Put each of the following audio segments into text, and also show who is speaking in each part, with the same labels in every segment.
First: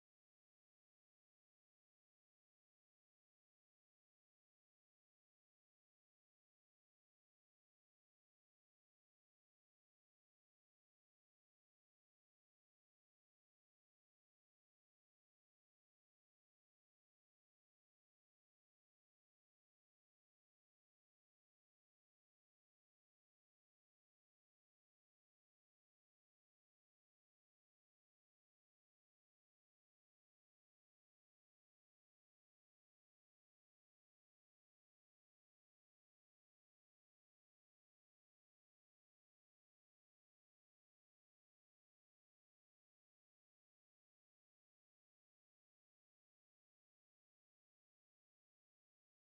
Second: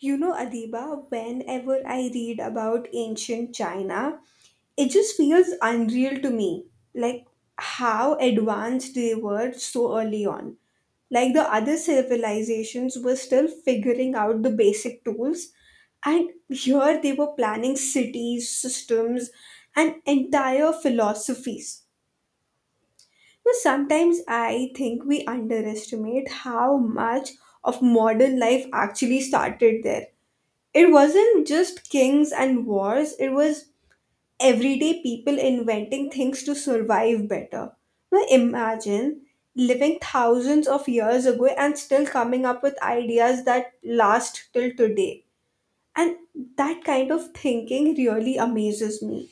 Speaker 1: You know, Adiba, whenever I read about ancient China, it just feels unreal to me. Like how advanced they were so early on. Like the other civilizations were still figuring out the basic tools, and here they were planning cities, systems, and entire philosophies. But sometimes I think we underestimate how much of modern life actually started there. It wasn't just kings and wars, it was everyday people inventing things to survive better. Now imagine living thousands of years ago and still coming up with ideas that last till today, and that kind of thinking really amazes me.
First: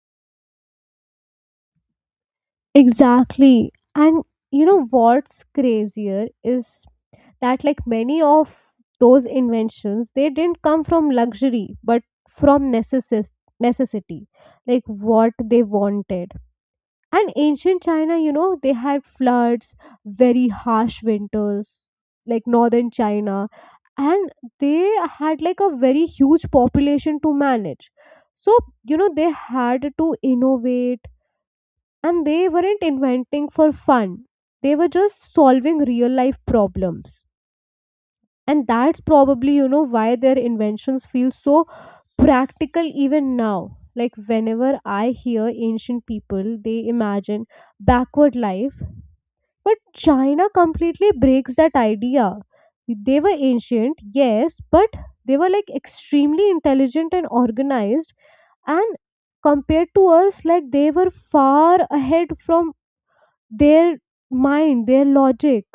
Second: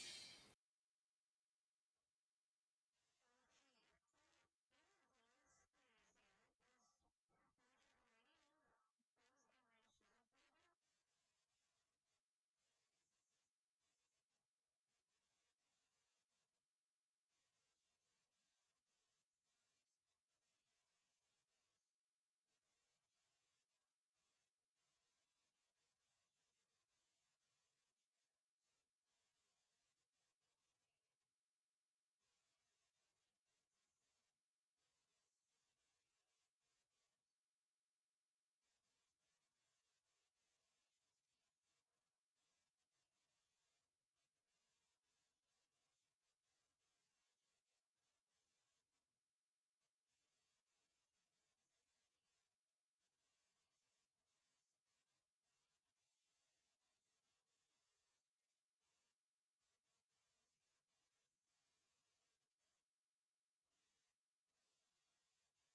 Speaker 2: Exactly. And you know what's crazier is that like many of those inventions they didn't come from luxury but from necessity, like what they wanted. And ancient China, you know, they had floods, very harsh winters, like northern China, and they had like a very huge population to manage. So, you know, they had to innovate and they weren't inventing for fun, they were just solving real life problems, and that's probably you know why their inventions feel so practical even now. Like whenever I hear ancient people they imagine backward life, but China completely breaks that idea. They were ancient, yes, but they were like extremely intelligent and organized. And compared to us, like they were far ahead from their mind, their logic.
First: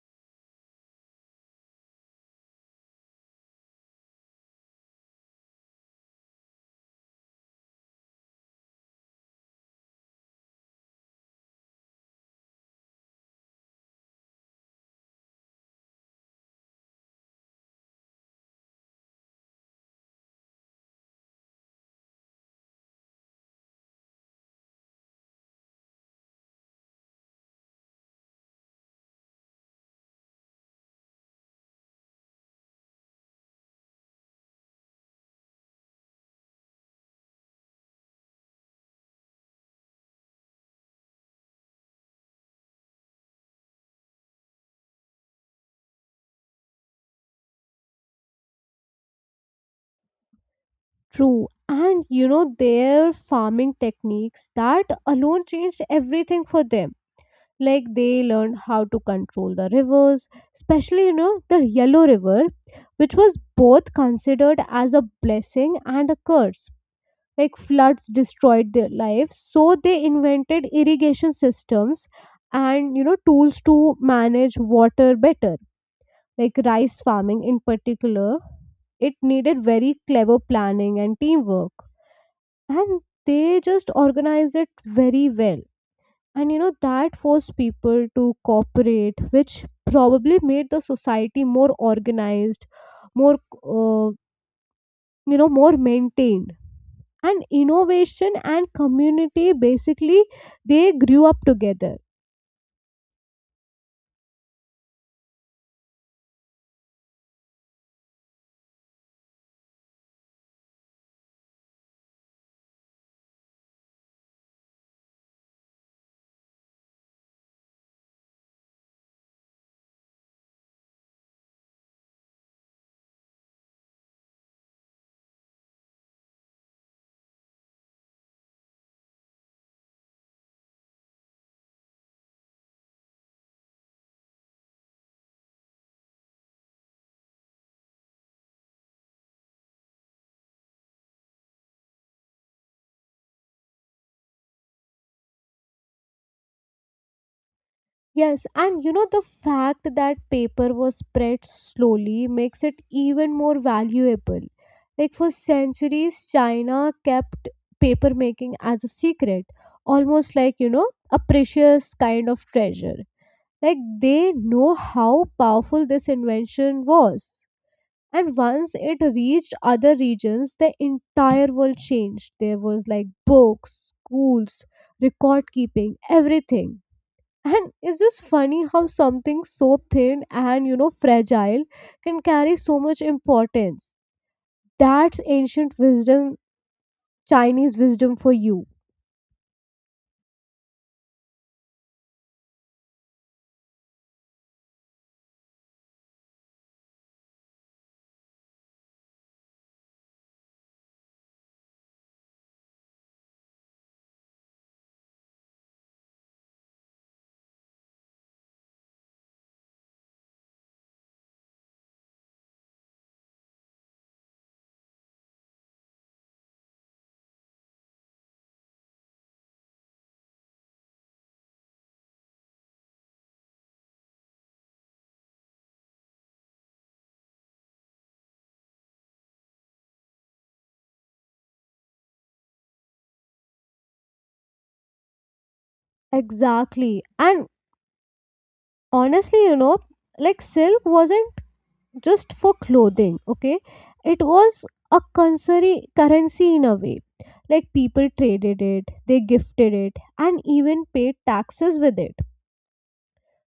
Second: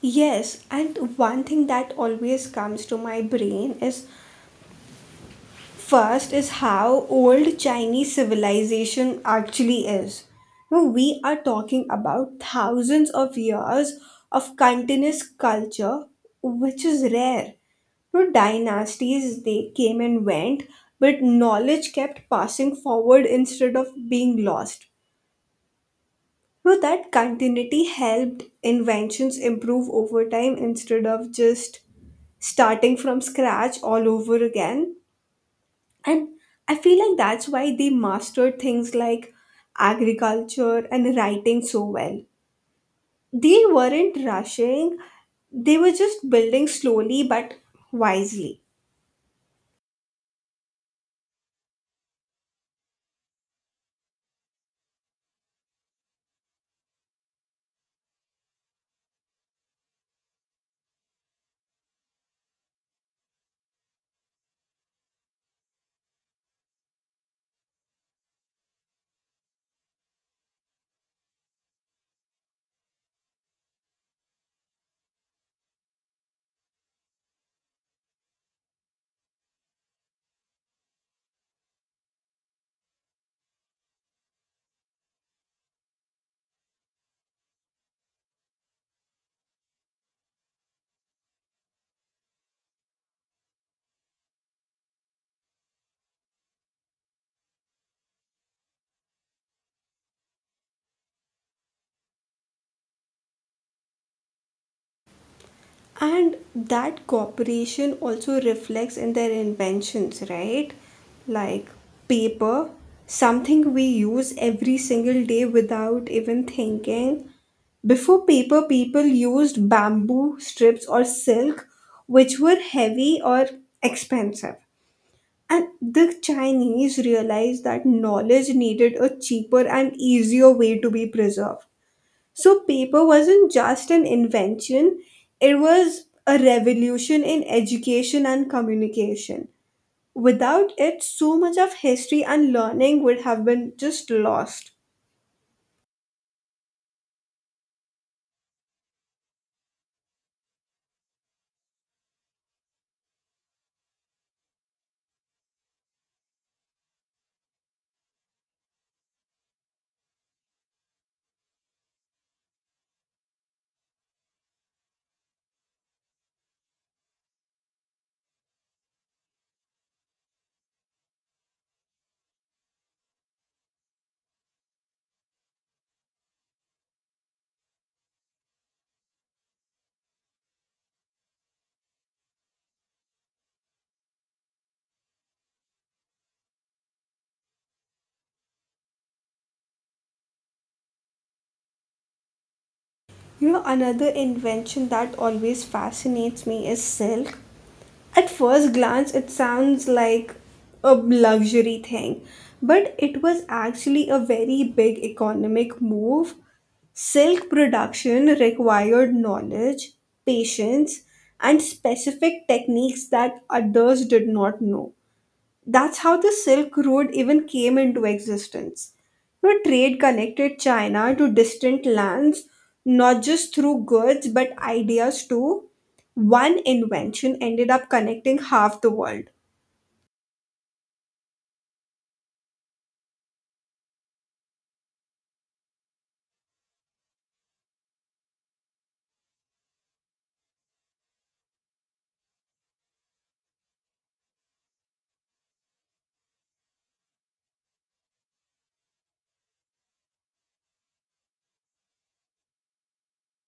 Speaker 1: Yes, and one thing that always comes to my brain is, first, is how old Chinese civilization actually is. Now, we are talking about thousands of years of continuous culture, which is rare. Now, dynasties they came and went, but knowledge kept passing forward instead of being lost. Now, that continuity helped inventions improve over time instead of just starting from scratch all over again. And I feel like that's why they mastered things like agriculture and writing so well. They weren't rushing, they were just building slowly but wisely.
Speaker 2: True. And you know, their farming techniques, that alone changed everything for them. Like they learned how to control the rivers, especially, you know, the Yellow River, which was both considered as a blessing and a curse. Like floods destroyed their lives, so they invented irrigation systems and, you know, tools to manage water better. Like rice farming in particular, it needed very clever planning and teamwork. And they just organized it very well. And you know, that forced people to cooperate, which probably made the society more organized, more, uh, you know, more maintained. And innovation and community basically they grew up together.
Speaker 1: And that cooperation also reflects in their inventions, right? Like paper, something we use every single day without even thinking. Before paper, people used bamboo strips or silk, which were heavy or expensive. And the Chinese realized that knowledge needed a cheaper and easier way to be preserved. So paper wasn't just an invention, it was a revolution in education and communication. Without it, so much of history and learning would have been just lost.
Speaker 2: Yes, and you know the fact that paper was spread slowly makes it even more valuable. Like for centuries, China kept paper making as a secret, almost like you know a precious kind of treasure. Like they know how powerful this invention was. And once it reached other regions, the entire world changed. There was like books, schools, record keeping, everything, and it's just funny how something so thin and you know fragile can carry so much importance. That's ancient wisdom, Chinese wisdom for you.
Speaker 1: You know, another invention that always fascinates me is silk. At first glance, it sounds like a luxury thing, but it was actually a very big economic move. Silk production required knowledge, patience, and specific techniques that others did not know. That's how the Silk Road even came into existence. You know, trade connected China to distant lands, not just through goods but ideas too. One invention ended up connecting half the world.
Speaker 2: Exactly. And honestly, you know, like silk wasn't just for clothing, okay? It was a currency in a way. Like people traded it, they gifted it, and even paid taxes with it.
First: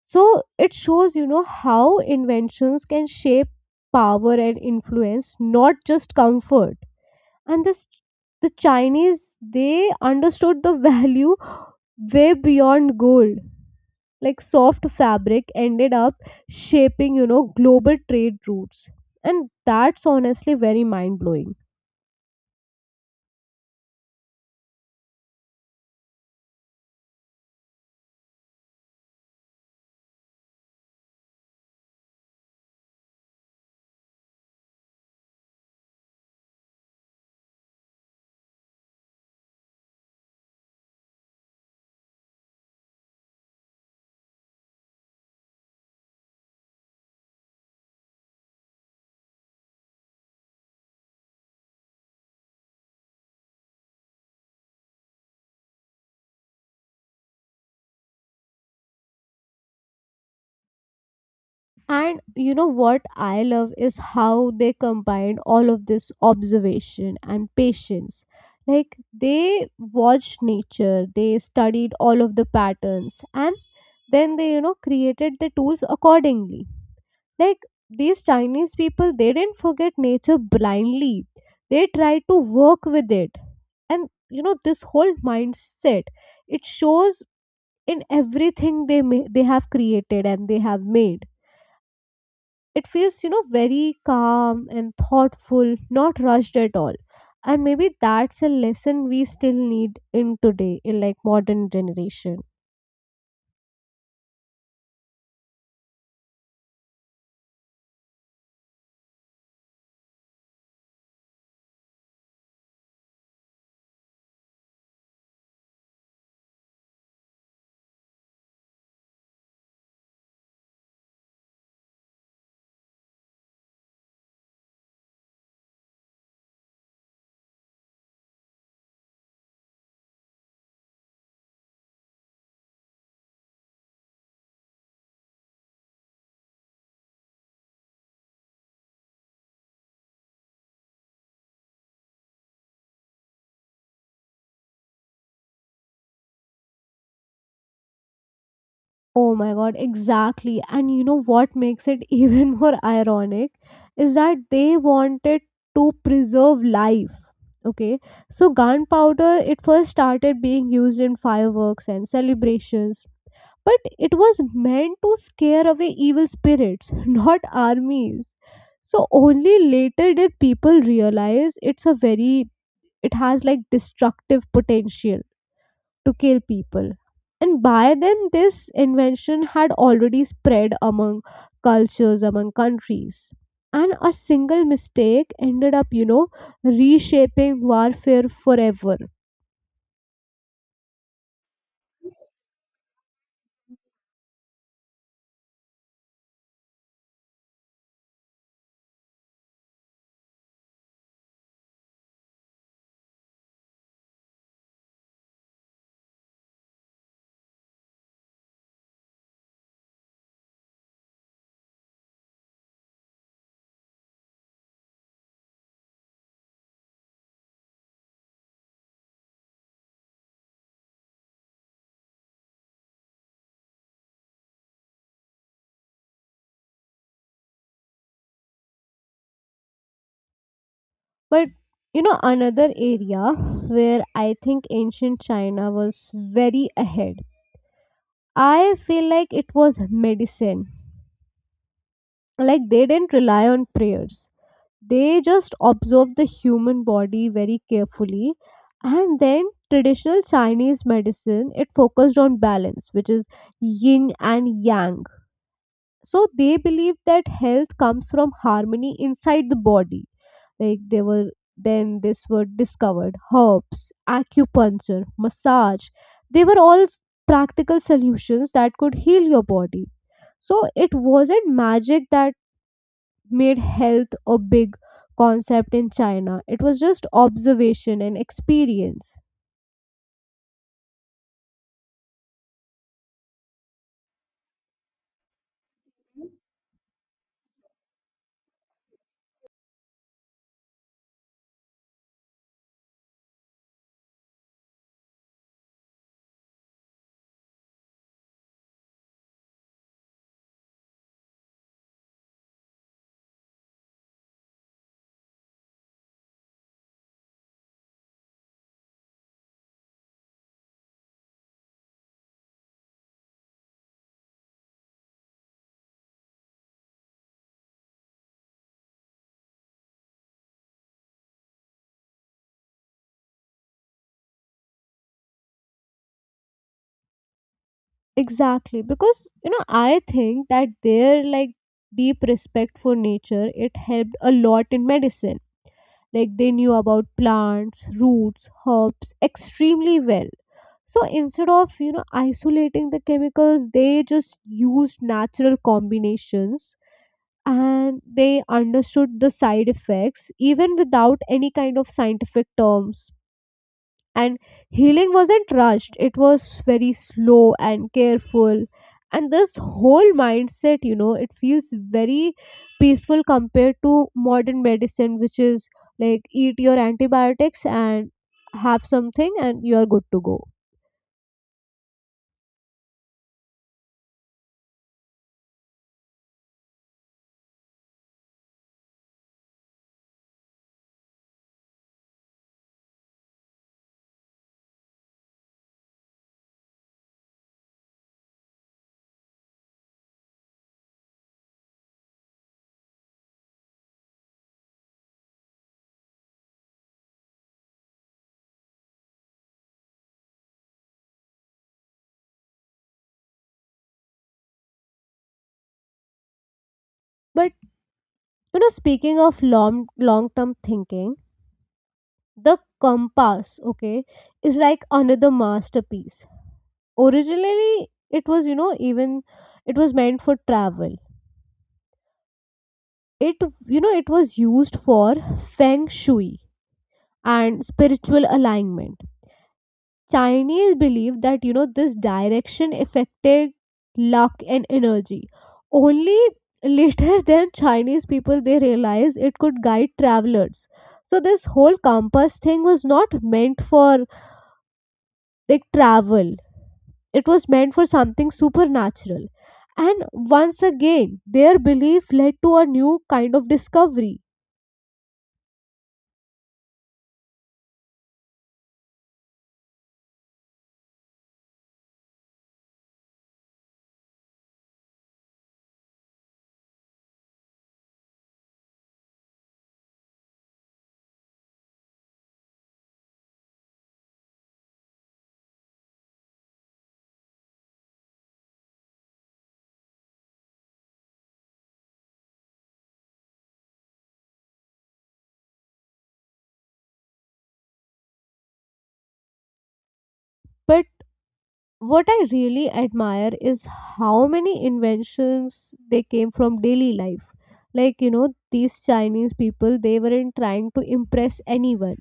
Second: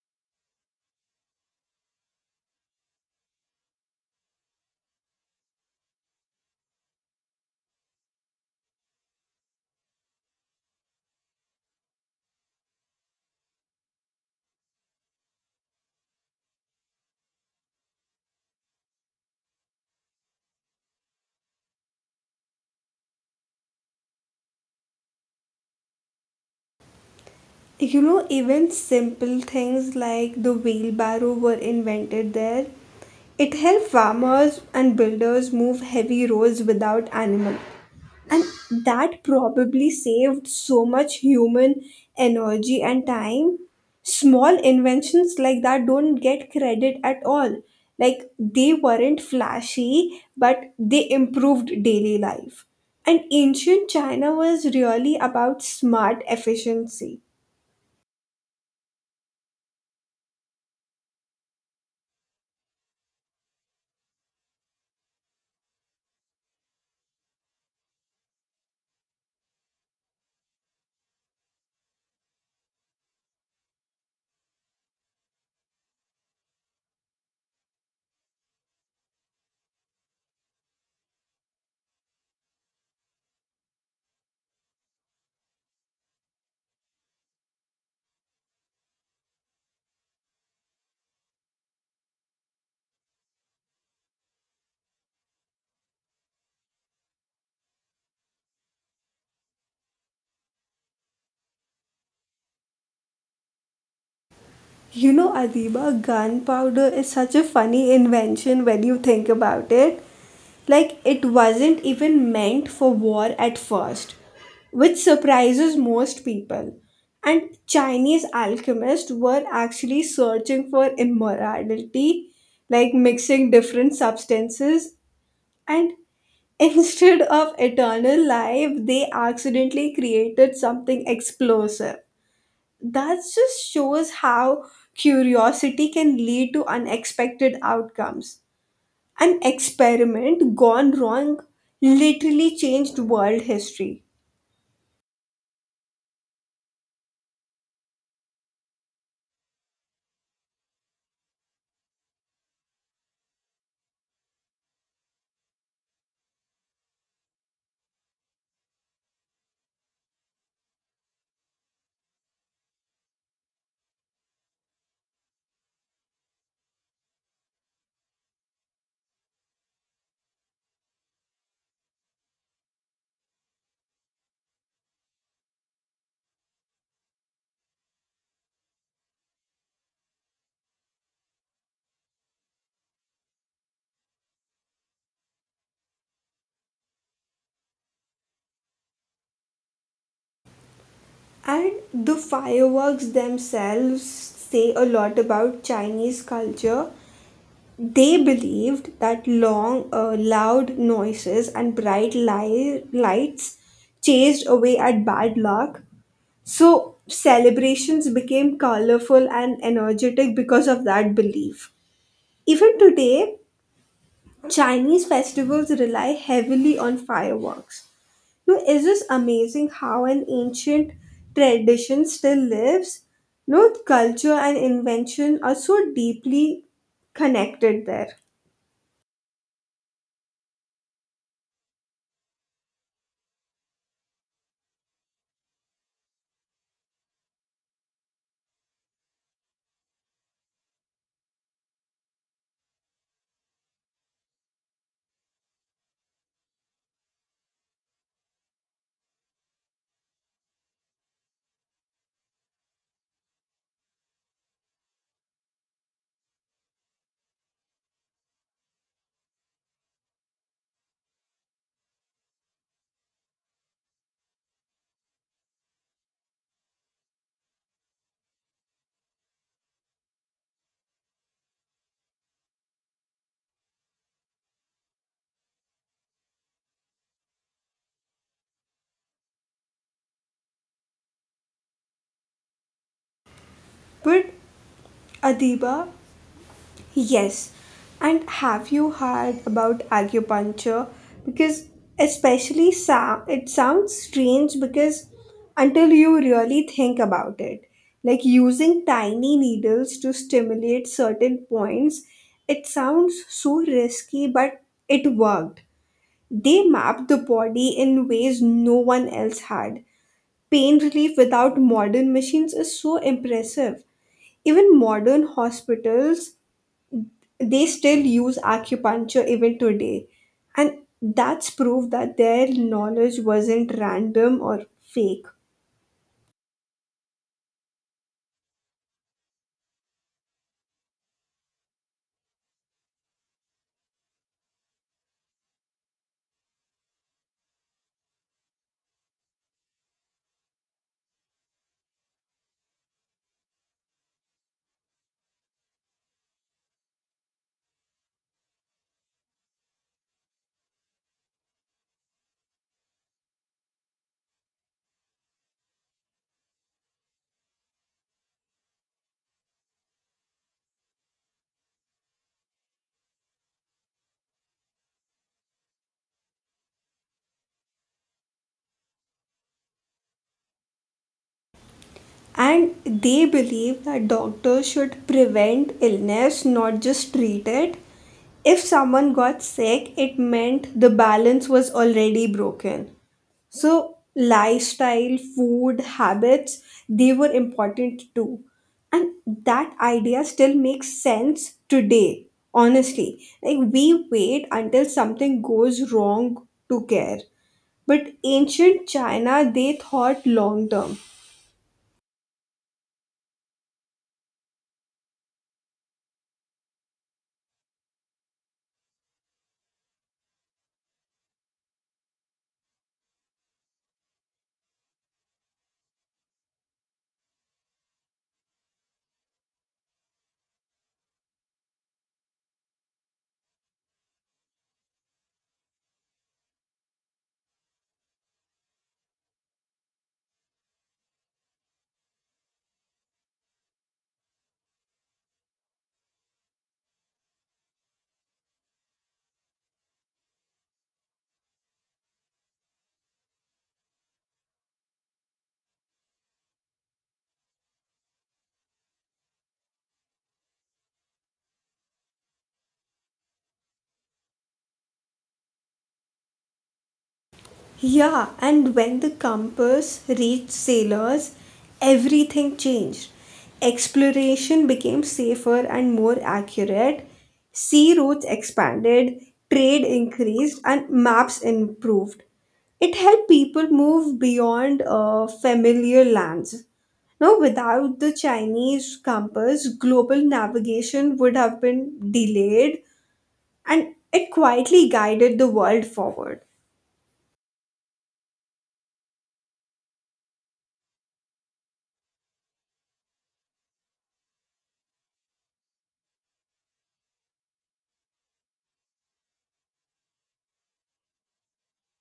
Speaker 2: So it shows, you know, how inventions can shape power and influence, not just comfort. And this, the Chinese, they understood the value way beyond gold. Like soft fabric ended up shaping, you know, global trade routes. And that's honestly very mind blowing.
Speaker 1: You know, even simple things like the wheelbarrow were invented there. It helped farmers and builders move heavy roads without animals, and that probably saved so much human energy and time. Small inventions like that don't get credit at all. Like they weren't flashy, but they improved daily life, and ancient China was really about smart efficiency.
Speaker 2: And you know what I love is how they combined all of this observation and patience. Like they watched nature, they studied all of the patterns, and then they, you know, created the tools accordingly. Like these Chinese people, they didn't forget nature blindly, they tried to work with it. And you know, this whole mindset, it shows in everything they may, they have created and they have made. It feels you know very calm and thoughtful, not rushed at all. And maybe that's a lesson we still need in today in like modern generation.
Speaker 1: You know, Adiba, gunpowder is such a funny invention when you think about it. Like, it wasn't even meant for war at first, which surprises most people. And Chinese alchemists were actually searching for immorality, like mixing different substances. And instead of eternal life, they accidentally created something explosive. That just shows how curiosity can lead to unexpected outcomes. An experiment gone wrong literally changed world history.
Speaker 2: Oh my god, exactly. And you know what makes it even more ironic is that they wanted to preserve life, okay? So gunpowder, it first started being used in fireworks and celebrations, but it was meant to scare away evil spirits, not armies. So only later did people realize it's a very, it has like destructive potential to kill people. And by then this invention had already spread among cultures, among countries. And a single mistake ended up, you know, reshaping warfare forever.
Speaker 1: And the fireworks themselves say a lot about Chinese culture. They believed that long, loud noises and bright lights chased away at bad luck. So celebrations became colorful and energetic because of that belief. Even today, Chinese festivals rely heavily on fireworks. No, is this amazing how an ancient tradition still lives? No, culture and invention are so deeply connected there.
Speaker 2: But you know, another area where I think ancient China was very ahead, I feel like it was medicine. Like they didn't rely on prayers, they just observed the human body very carefully. And then traditional Chinese medicine, it focused on balance, which is yin and yang. So they believe that health comes from harmony inside the body. Like they were, then this were discovered, herbs, acupuncture, massage, they were all practical solutions that could heal your body. So it wasn't magic that made health a big concept in China. It was just observation and experience.
Speaker 1: But Adiba, yes. And have you heard about acupuncture? Because, especially sa it sounds strange, because until you really think about it, like using tiny needles to stimulate certain points, it sounds so risky, but it worked. They mapped the body in ways no one else had. Pain relief without modern machines is so impressive. Even modern hospitals, they still use acupuncture even today. And that's proof that their knowledge wasn't random or fake.
Speaker 2: Exactly, because you know, I think that their like deep respect for nature it helped a lot in medicine. Like they knew about plants, roots, herbs extremely well. So instead of you know isolating the chemicals, they just used natural combinations, and they understood the side effects even without any kind of scientific terms. And healing wasn't rushed, it was very slow and careful. And this whole mindset you know it feels very peaceful compared to modern medicine, which is like eat your antibiotics and have something and you're good to go.
Speaker 1: And they believe that doctors should prevent illness, not just treat it. If someone got sick, it meant the balance was already broken. So, lifestyle, food, habits, they were important too. And that idea still makes sense today, honestly. Like, we wait until something goes wrong to care. But ancient China, they thought long term.
Speaker 2: But you know, speaking of long long term thinking, the compass, okay, is like another masterpiece. Originally, it was you know, even it was meant for travel. It, you know, it was used for feng shui and spiritual alignment. Chinese believe that you know this direction affected luck and energy. Only later than Chinese people, they realized it could guide travelers. So this whole compass thing was not meant for like travel, it was meant for something supernatural. And once again, their belief led to a new kind of discovery.
Speaker 1: Yeah, and when the compass reached sailors, everything changed. Exploration became safer and more accurate, sea routes expanded, trade increased, and maps improved. It helped people move beyond familiar lands. Now, without the Chinese compass, global navigation would have been delayed, and it quietly guided the world forward.
Speaker 2: But what I really admire is how many inventions they came from daily life. Like, you know, these Chinese people, they weren't trying to impress anyone.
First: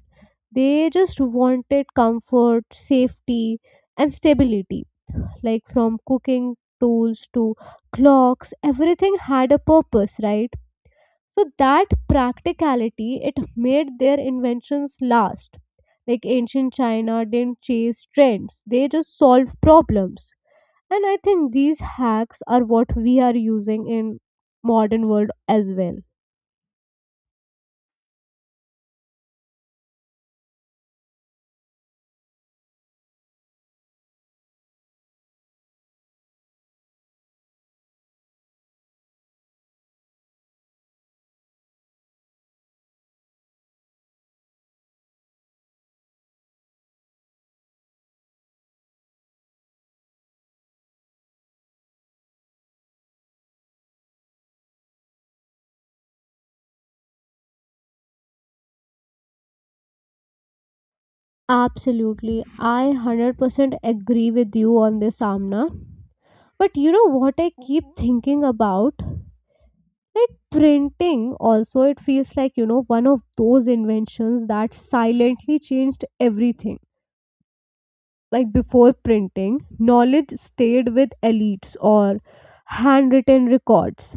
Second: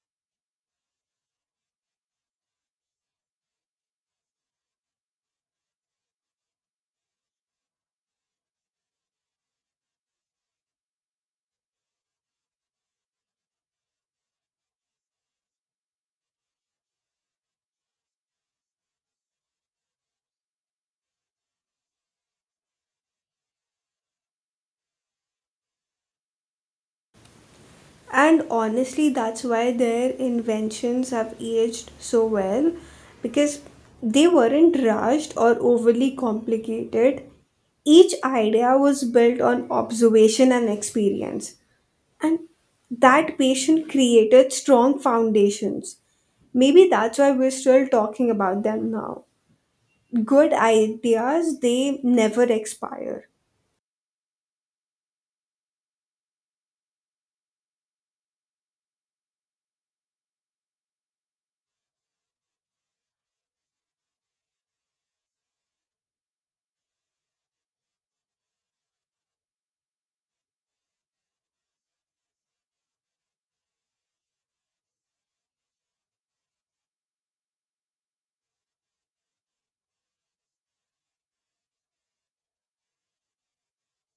Speaker 2: They just wanted comfort, safety, and stability. Like, from cooking tools to clocks, everything had a purpose, right? So, that practicality, it made their inventions last. Like, ancient China didn't chase trends, they just solved problems, and I think these hacks are what we are using in modern world as well.
Speaker 1: And honestly, that's why their inventions have aged so well, because they weren't rushed or overly complicated. Each idea was built on observation and experience, and that patient created strong foundations. Maybe that's why we're still talking about them now. Good ideas, they never expire.
Speaker 2: Absolutely. I 100% agree with you on this, Amna. But you know what I keep thinking about, like printing also, it feels like you know one of those inventions that silently changed everything. Like before printing, knowledge stayed with elites or handwritten records,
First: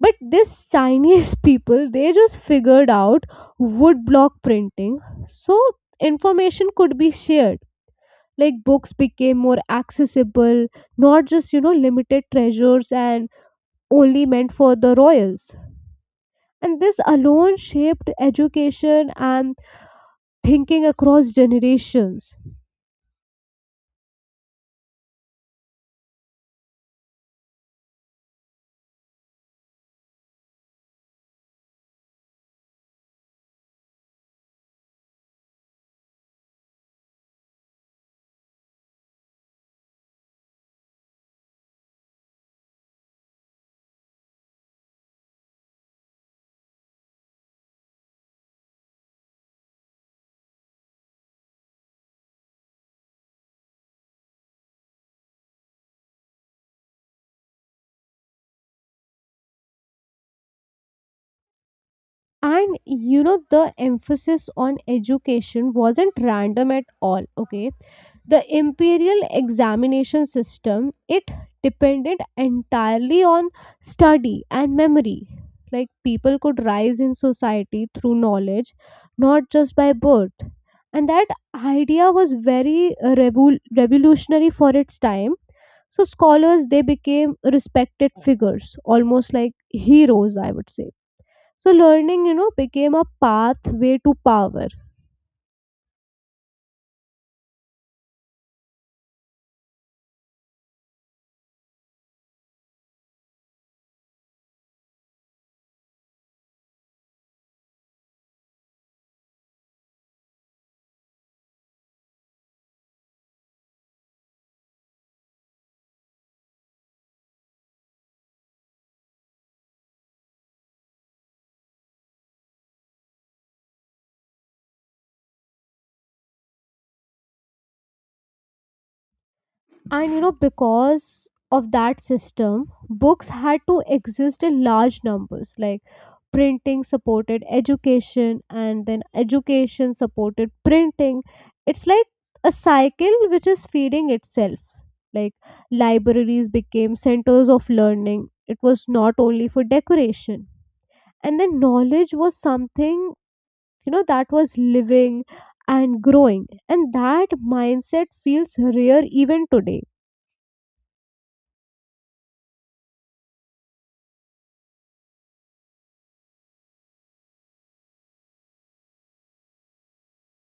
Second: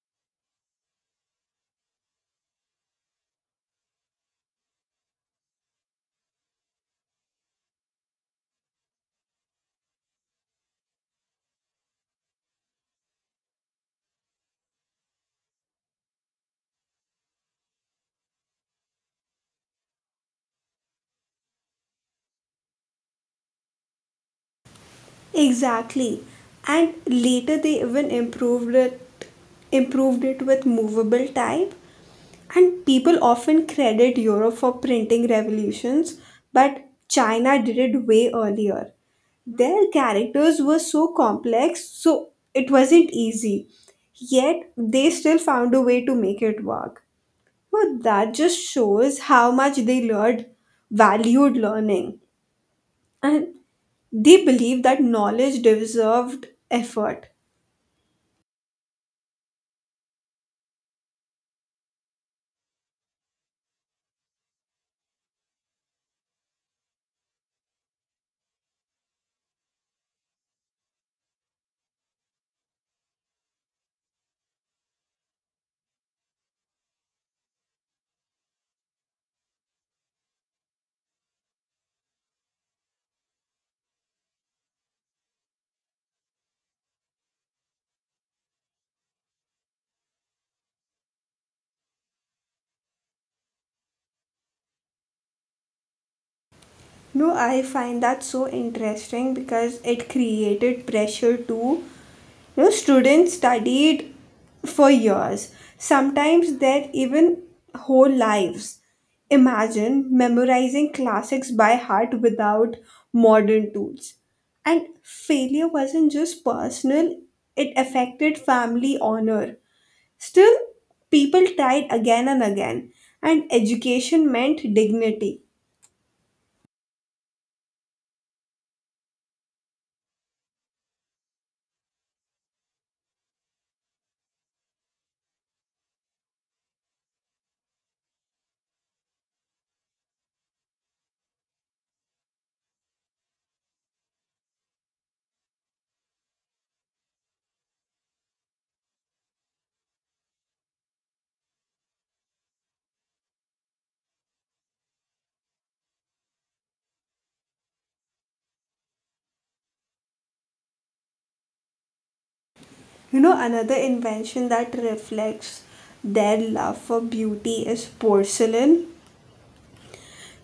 Speaker 2: but this Chinese people they just figured out wood block printing. So information could be shared, like books became more accessible, not just you know limited treasures and only meant for the royals. And this alone shaped education and thinking across generations.
Speaker 1: Exactly. And later they even improved it with movable type. And people often credit Europe for printing revolutions, but China did it way earlier. Their characters were so complex, so it wasn't easy. Yet they still found a way to make it work. Well, that just shows how much they valued learning. And they believe that knowledge deserved effort.
Speaker 2: And you know the emphasis on education wasn't random at all, okay? The imperial examination system, it depended entirely on study and memory. Like people could rise in society through knowledge, not just by birth. And that idea was very revolutionary for its time. So scholars, they became respected figures, almost like heroes I would say. So learning, you know, became a pathway to power.
Speaker 1: No, I find that so interesting because it created pressure to, you know, students studied for years, sometimes their even whole lives. Imagine memorizing classics by heart without modern tools. And failure wasn't just personal, it affected family honor. Still, people tried again and again, and education meant dignity.
Speaker 2: And, you know, because of that system, books had to exist in large numbers. Like printing supported education, and then education supported printing. It's like a cycle which is feeding itself. Like libraries became centers of learning, it was not only for decoration. And then knowledge was something you know that was living and growing, and that mindset feels rare even today.
Speaker 1: You know, another invention that reflects their love for beauty is porcelain.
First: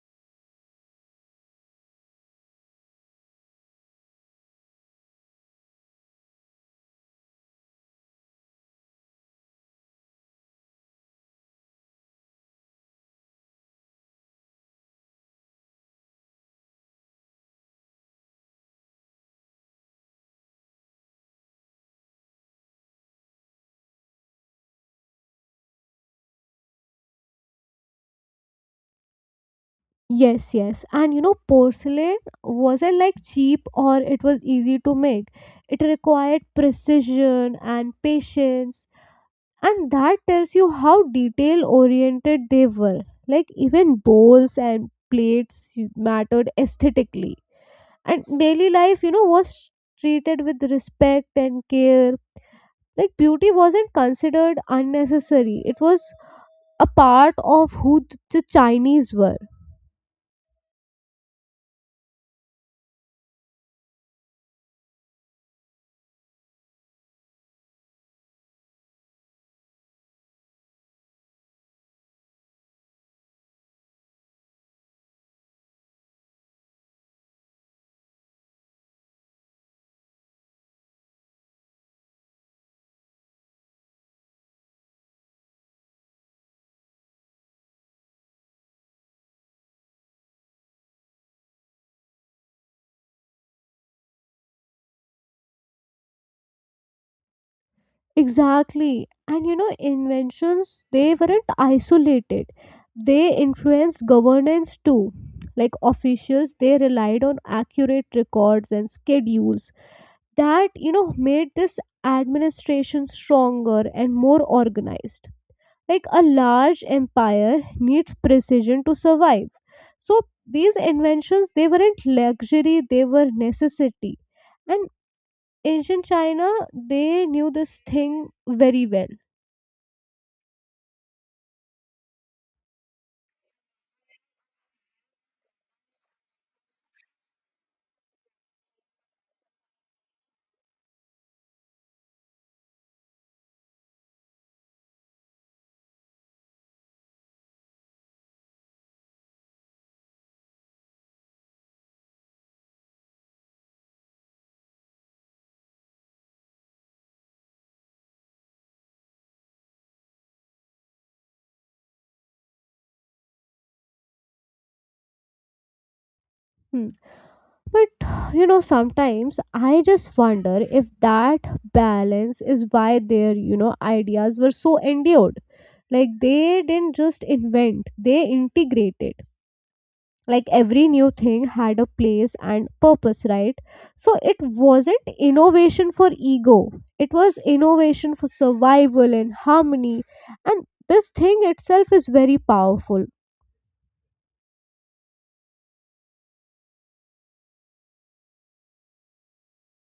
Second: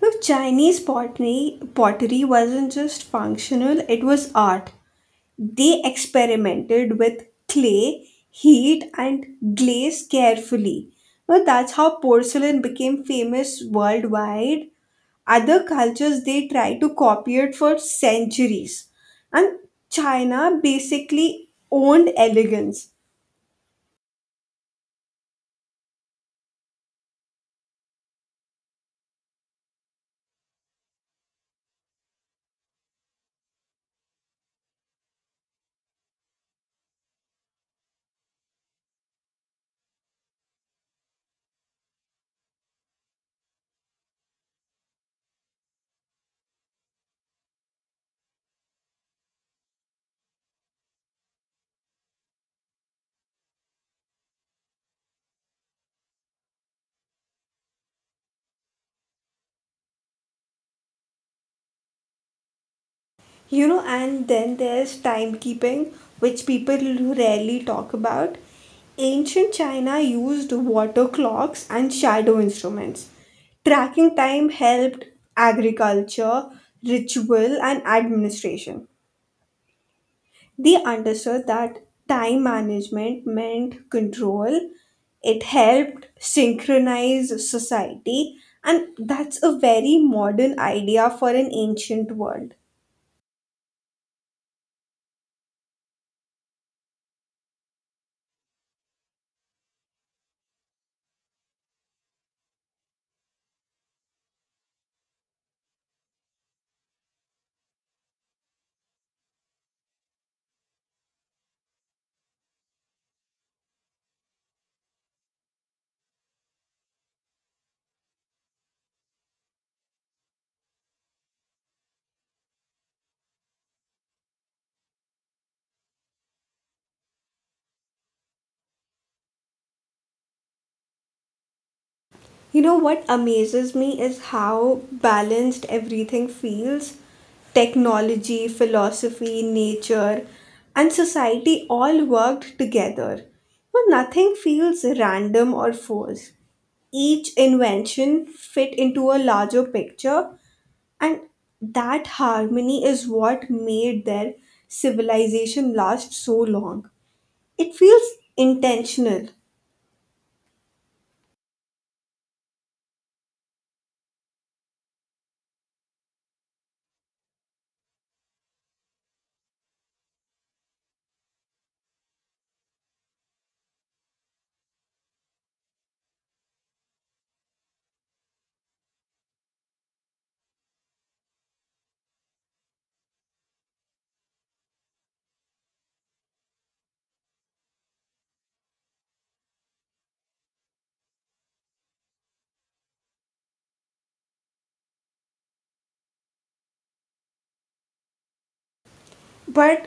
Speaker 1: Look, pottery wasn't just functional, it was art. They experimented with clay, heat, and glaze carefully. Now, that's how porcelain became famous worldwide. Other cultures they tried to copy it for centuries. And China basically owned elegance.
Speaker 2: Yes, yes, and you know porcelain wasn't like cheap or it was easy to make. It required precision and patience, and that tells you how detail oriented they were. Like even bowls and plates mattered aesthetically, and daily life you know was treated with respect and care. Like beauty wasn't considered unnecessary, it was a part of who the Chinese were.
Speaker 1: You know, and then there's timekeeping, which people rarely talk about. Ancient China used water clocks and shadow instruments. Tracking time helped agriculture, ritual, and administration. They understood that time management meant control, it helped synchronize society, and that's a very modern idea for an ancient world.
Speaker 2: Exactly. And you know inventions, they weren't isolated, they influenced governance too. Like officials, they relied on accurate records and schedules that you know made this administration stronger and more organized. Like a large empire needs precision to survive. So these inventions, they weren't luxury, they were necessity. And ancient China, they knew this thing very well.
Speaker 1: You know what amazes me is how balanced everything feels. Technology, philosophy, nature, and society all worked together. But nothing feels random or forced. Each invention fit into a larger picture, and that harmony is what made their civilization last so long. It feels intentional.
Speaker 2: Hmm. But you know sometimes I just wonder if that balance is why their you know ideas were so endured. Like they didn't just invent, they integrated. Like every new thing had a place and purpose, right? So it wasn't innovation for ego, it was innovation for survival and harmony. And this thing itself is very powerful.
Speaker 1: But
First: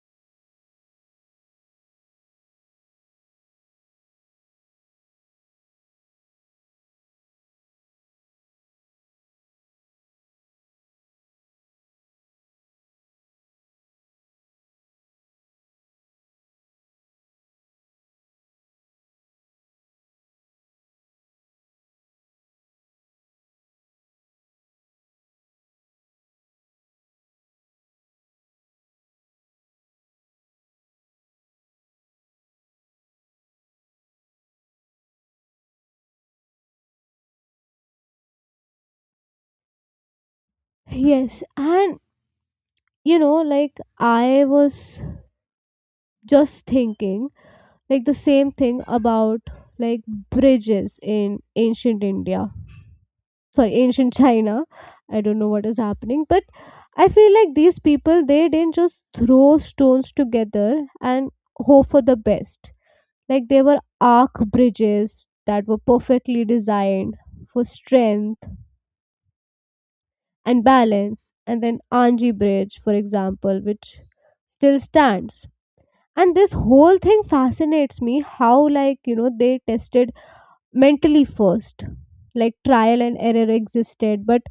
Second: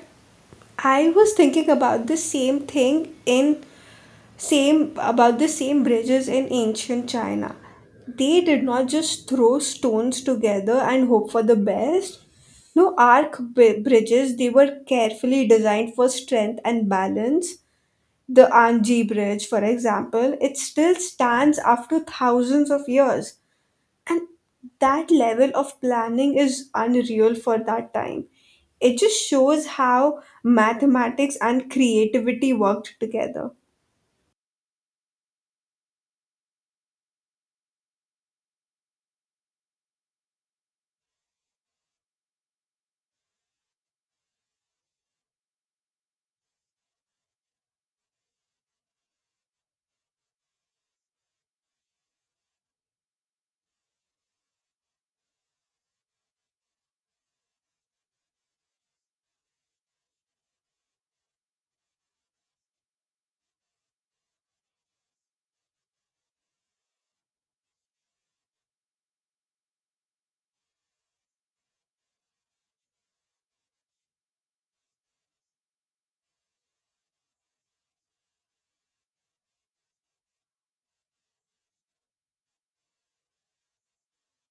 Speaker 1: I was thinking about the same bridges in ancient China. They did not just throw stones together and hope for the best. No, arc bridges, they were carefully designed for strength and balance. The Anji Bridge, for example, it still stands after thousands of years, and that level of planning is unreal for that time. It just shows how mathematics and creativity worked together.
Speaker 2: Yes, and you know like I was just thinking like the same thing about like bridges in ancient India, sorry, ancient China. I don't know what is happening, but I feel like these people they didn't just throw stones together and hope for the best. Like they were arc bridges that were perfectly designed for strength and balance. And then Anji bridge, for example, which still stands. And this whole thing fascinates me how like you know they tested mentally first. Like trial and error existed, but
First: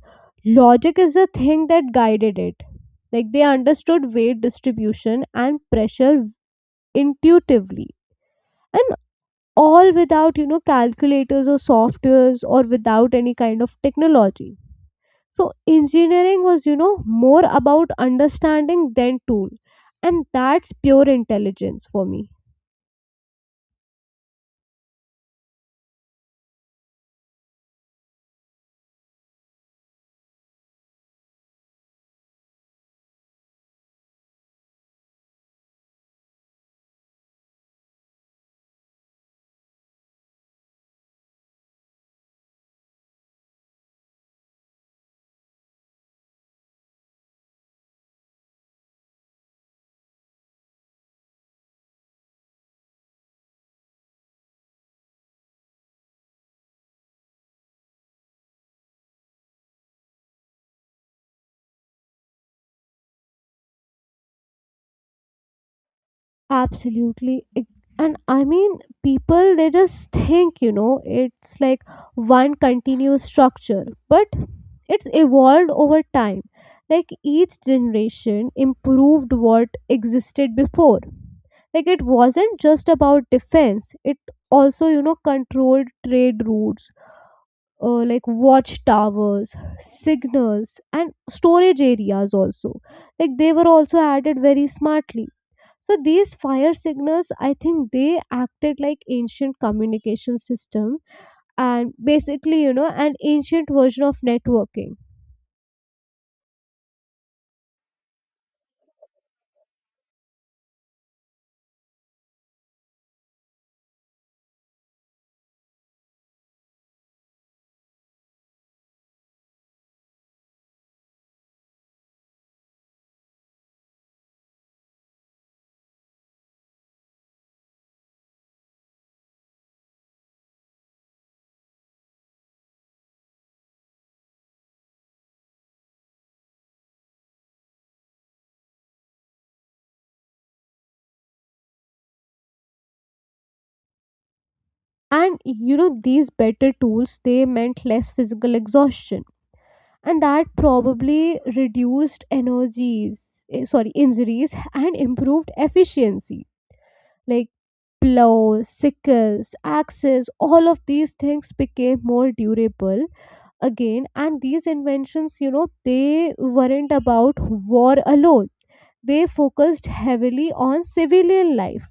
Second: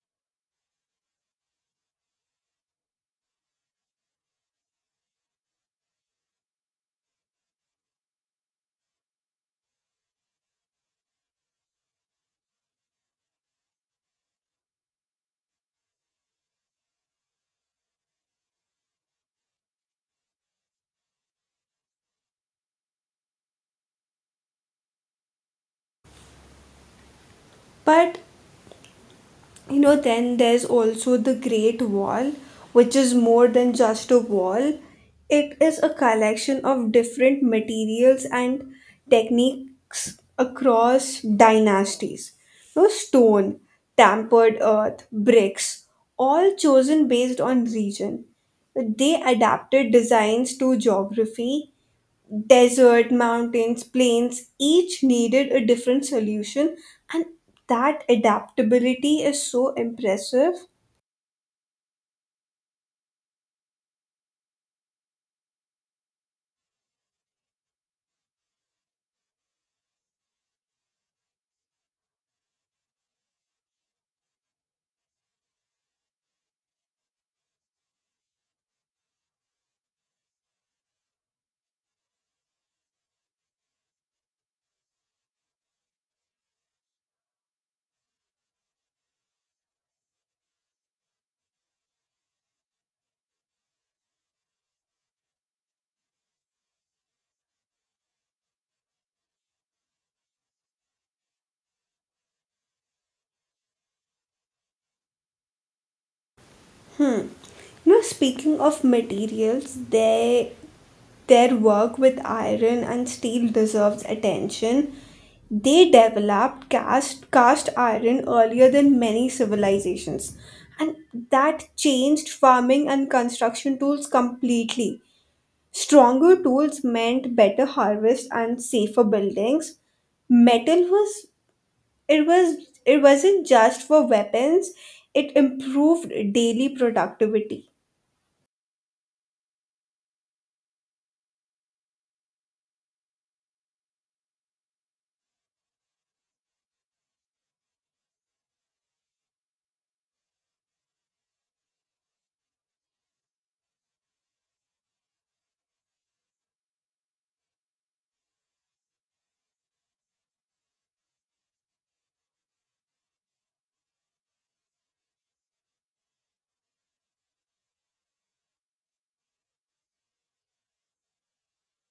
Speaker 2: logic is the thing that guided it. Like they understood weight distribution and pressure intuitively, and all without you know calculators or softwares or without any kind of technology. So engineering was you know more about understanding than tool, and that's pure intelligence for me.
Speaker 1: But you know, then there's also the Great Wall, which is more than just a wall. It is a collection of different materials and techniques across dynasties. No, stone, tampered earth, bricks, all chosen based on region. They adapted designs to geography. Desert, mountains, plains, each needed a different solution, and that adaptability is so impressive.
Speaker 2: Absolutely. And I mean, people, they just think, you know, it's like one continuous structure, but it's evolved over time. Like each generation improved what existed before. Like it wasn't just about defense, it also, you know, controlled trade routes, like watchtowers, signals, and storage areas also. Like they were also added very smartly. So these fire signals, I think they acted like ancient communication system, and basically, you know, an ancient version of networking.
Speaker 1: Hmm. You know, speaking of materials, they their work with iron and steel deserves attention. They developed cast iron earlier than many civilizations, and that changed farming and construction tools completely. Stronger tools meant better harvest and safer buildings. Metal it was wasn't just for weapons, it improved daily productivity.
Speaker 2: And you know these better tools they meant less physical exhaustion, and that probably reduced energies, sorry, injuries, and improved efficiency. Like plows, sickles, axes, all of these things became more durable again. And these inventions you know they weren't about war alone, they focused heavily on civilian life.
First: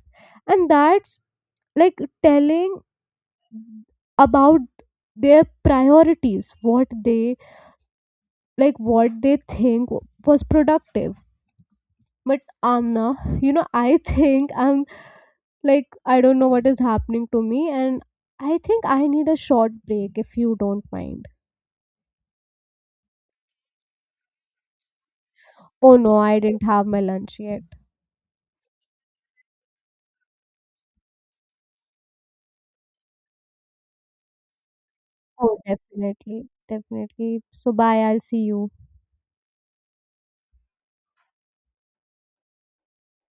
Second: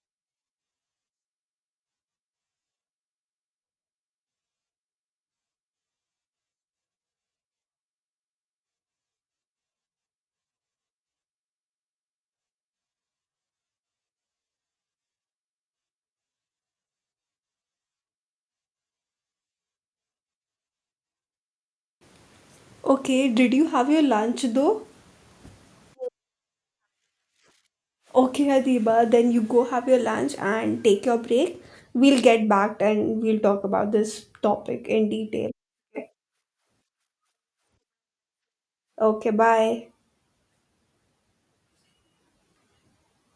Speaker 2: And that's like telling about their priorities, what they like what they think was productive. But Amna, you know I think I'm like I don't know what is happening to me, and I think I need a short break if you don't mind.
Speaker 1: Okay, did you have your lunch though?
Speaker 2: Oh no, I didn't have my lunch yet.
Speaker 1: Okay, Adiba, then you go have your lunch and take your break. We'll get back and we'll talk about this topic in detail.
Speaker 2: Oh definitely, definitely. So bye, I'll see you.
Speaker 1: Okay, bye.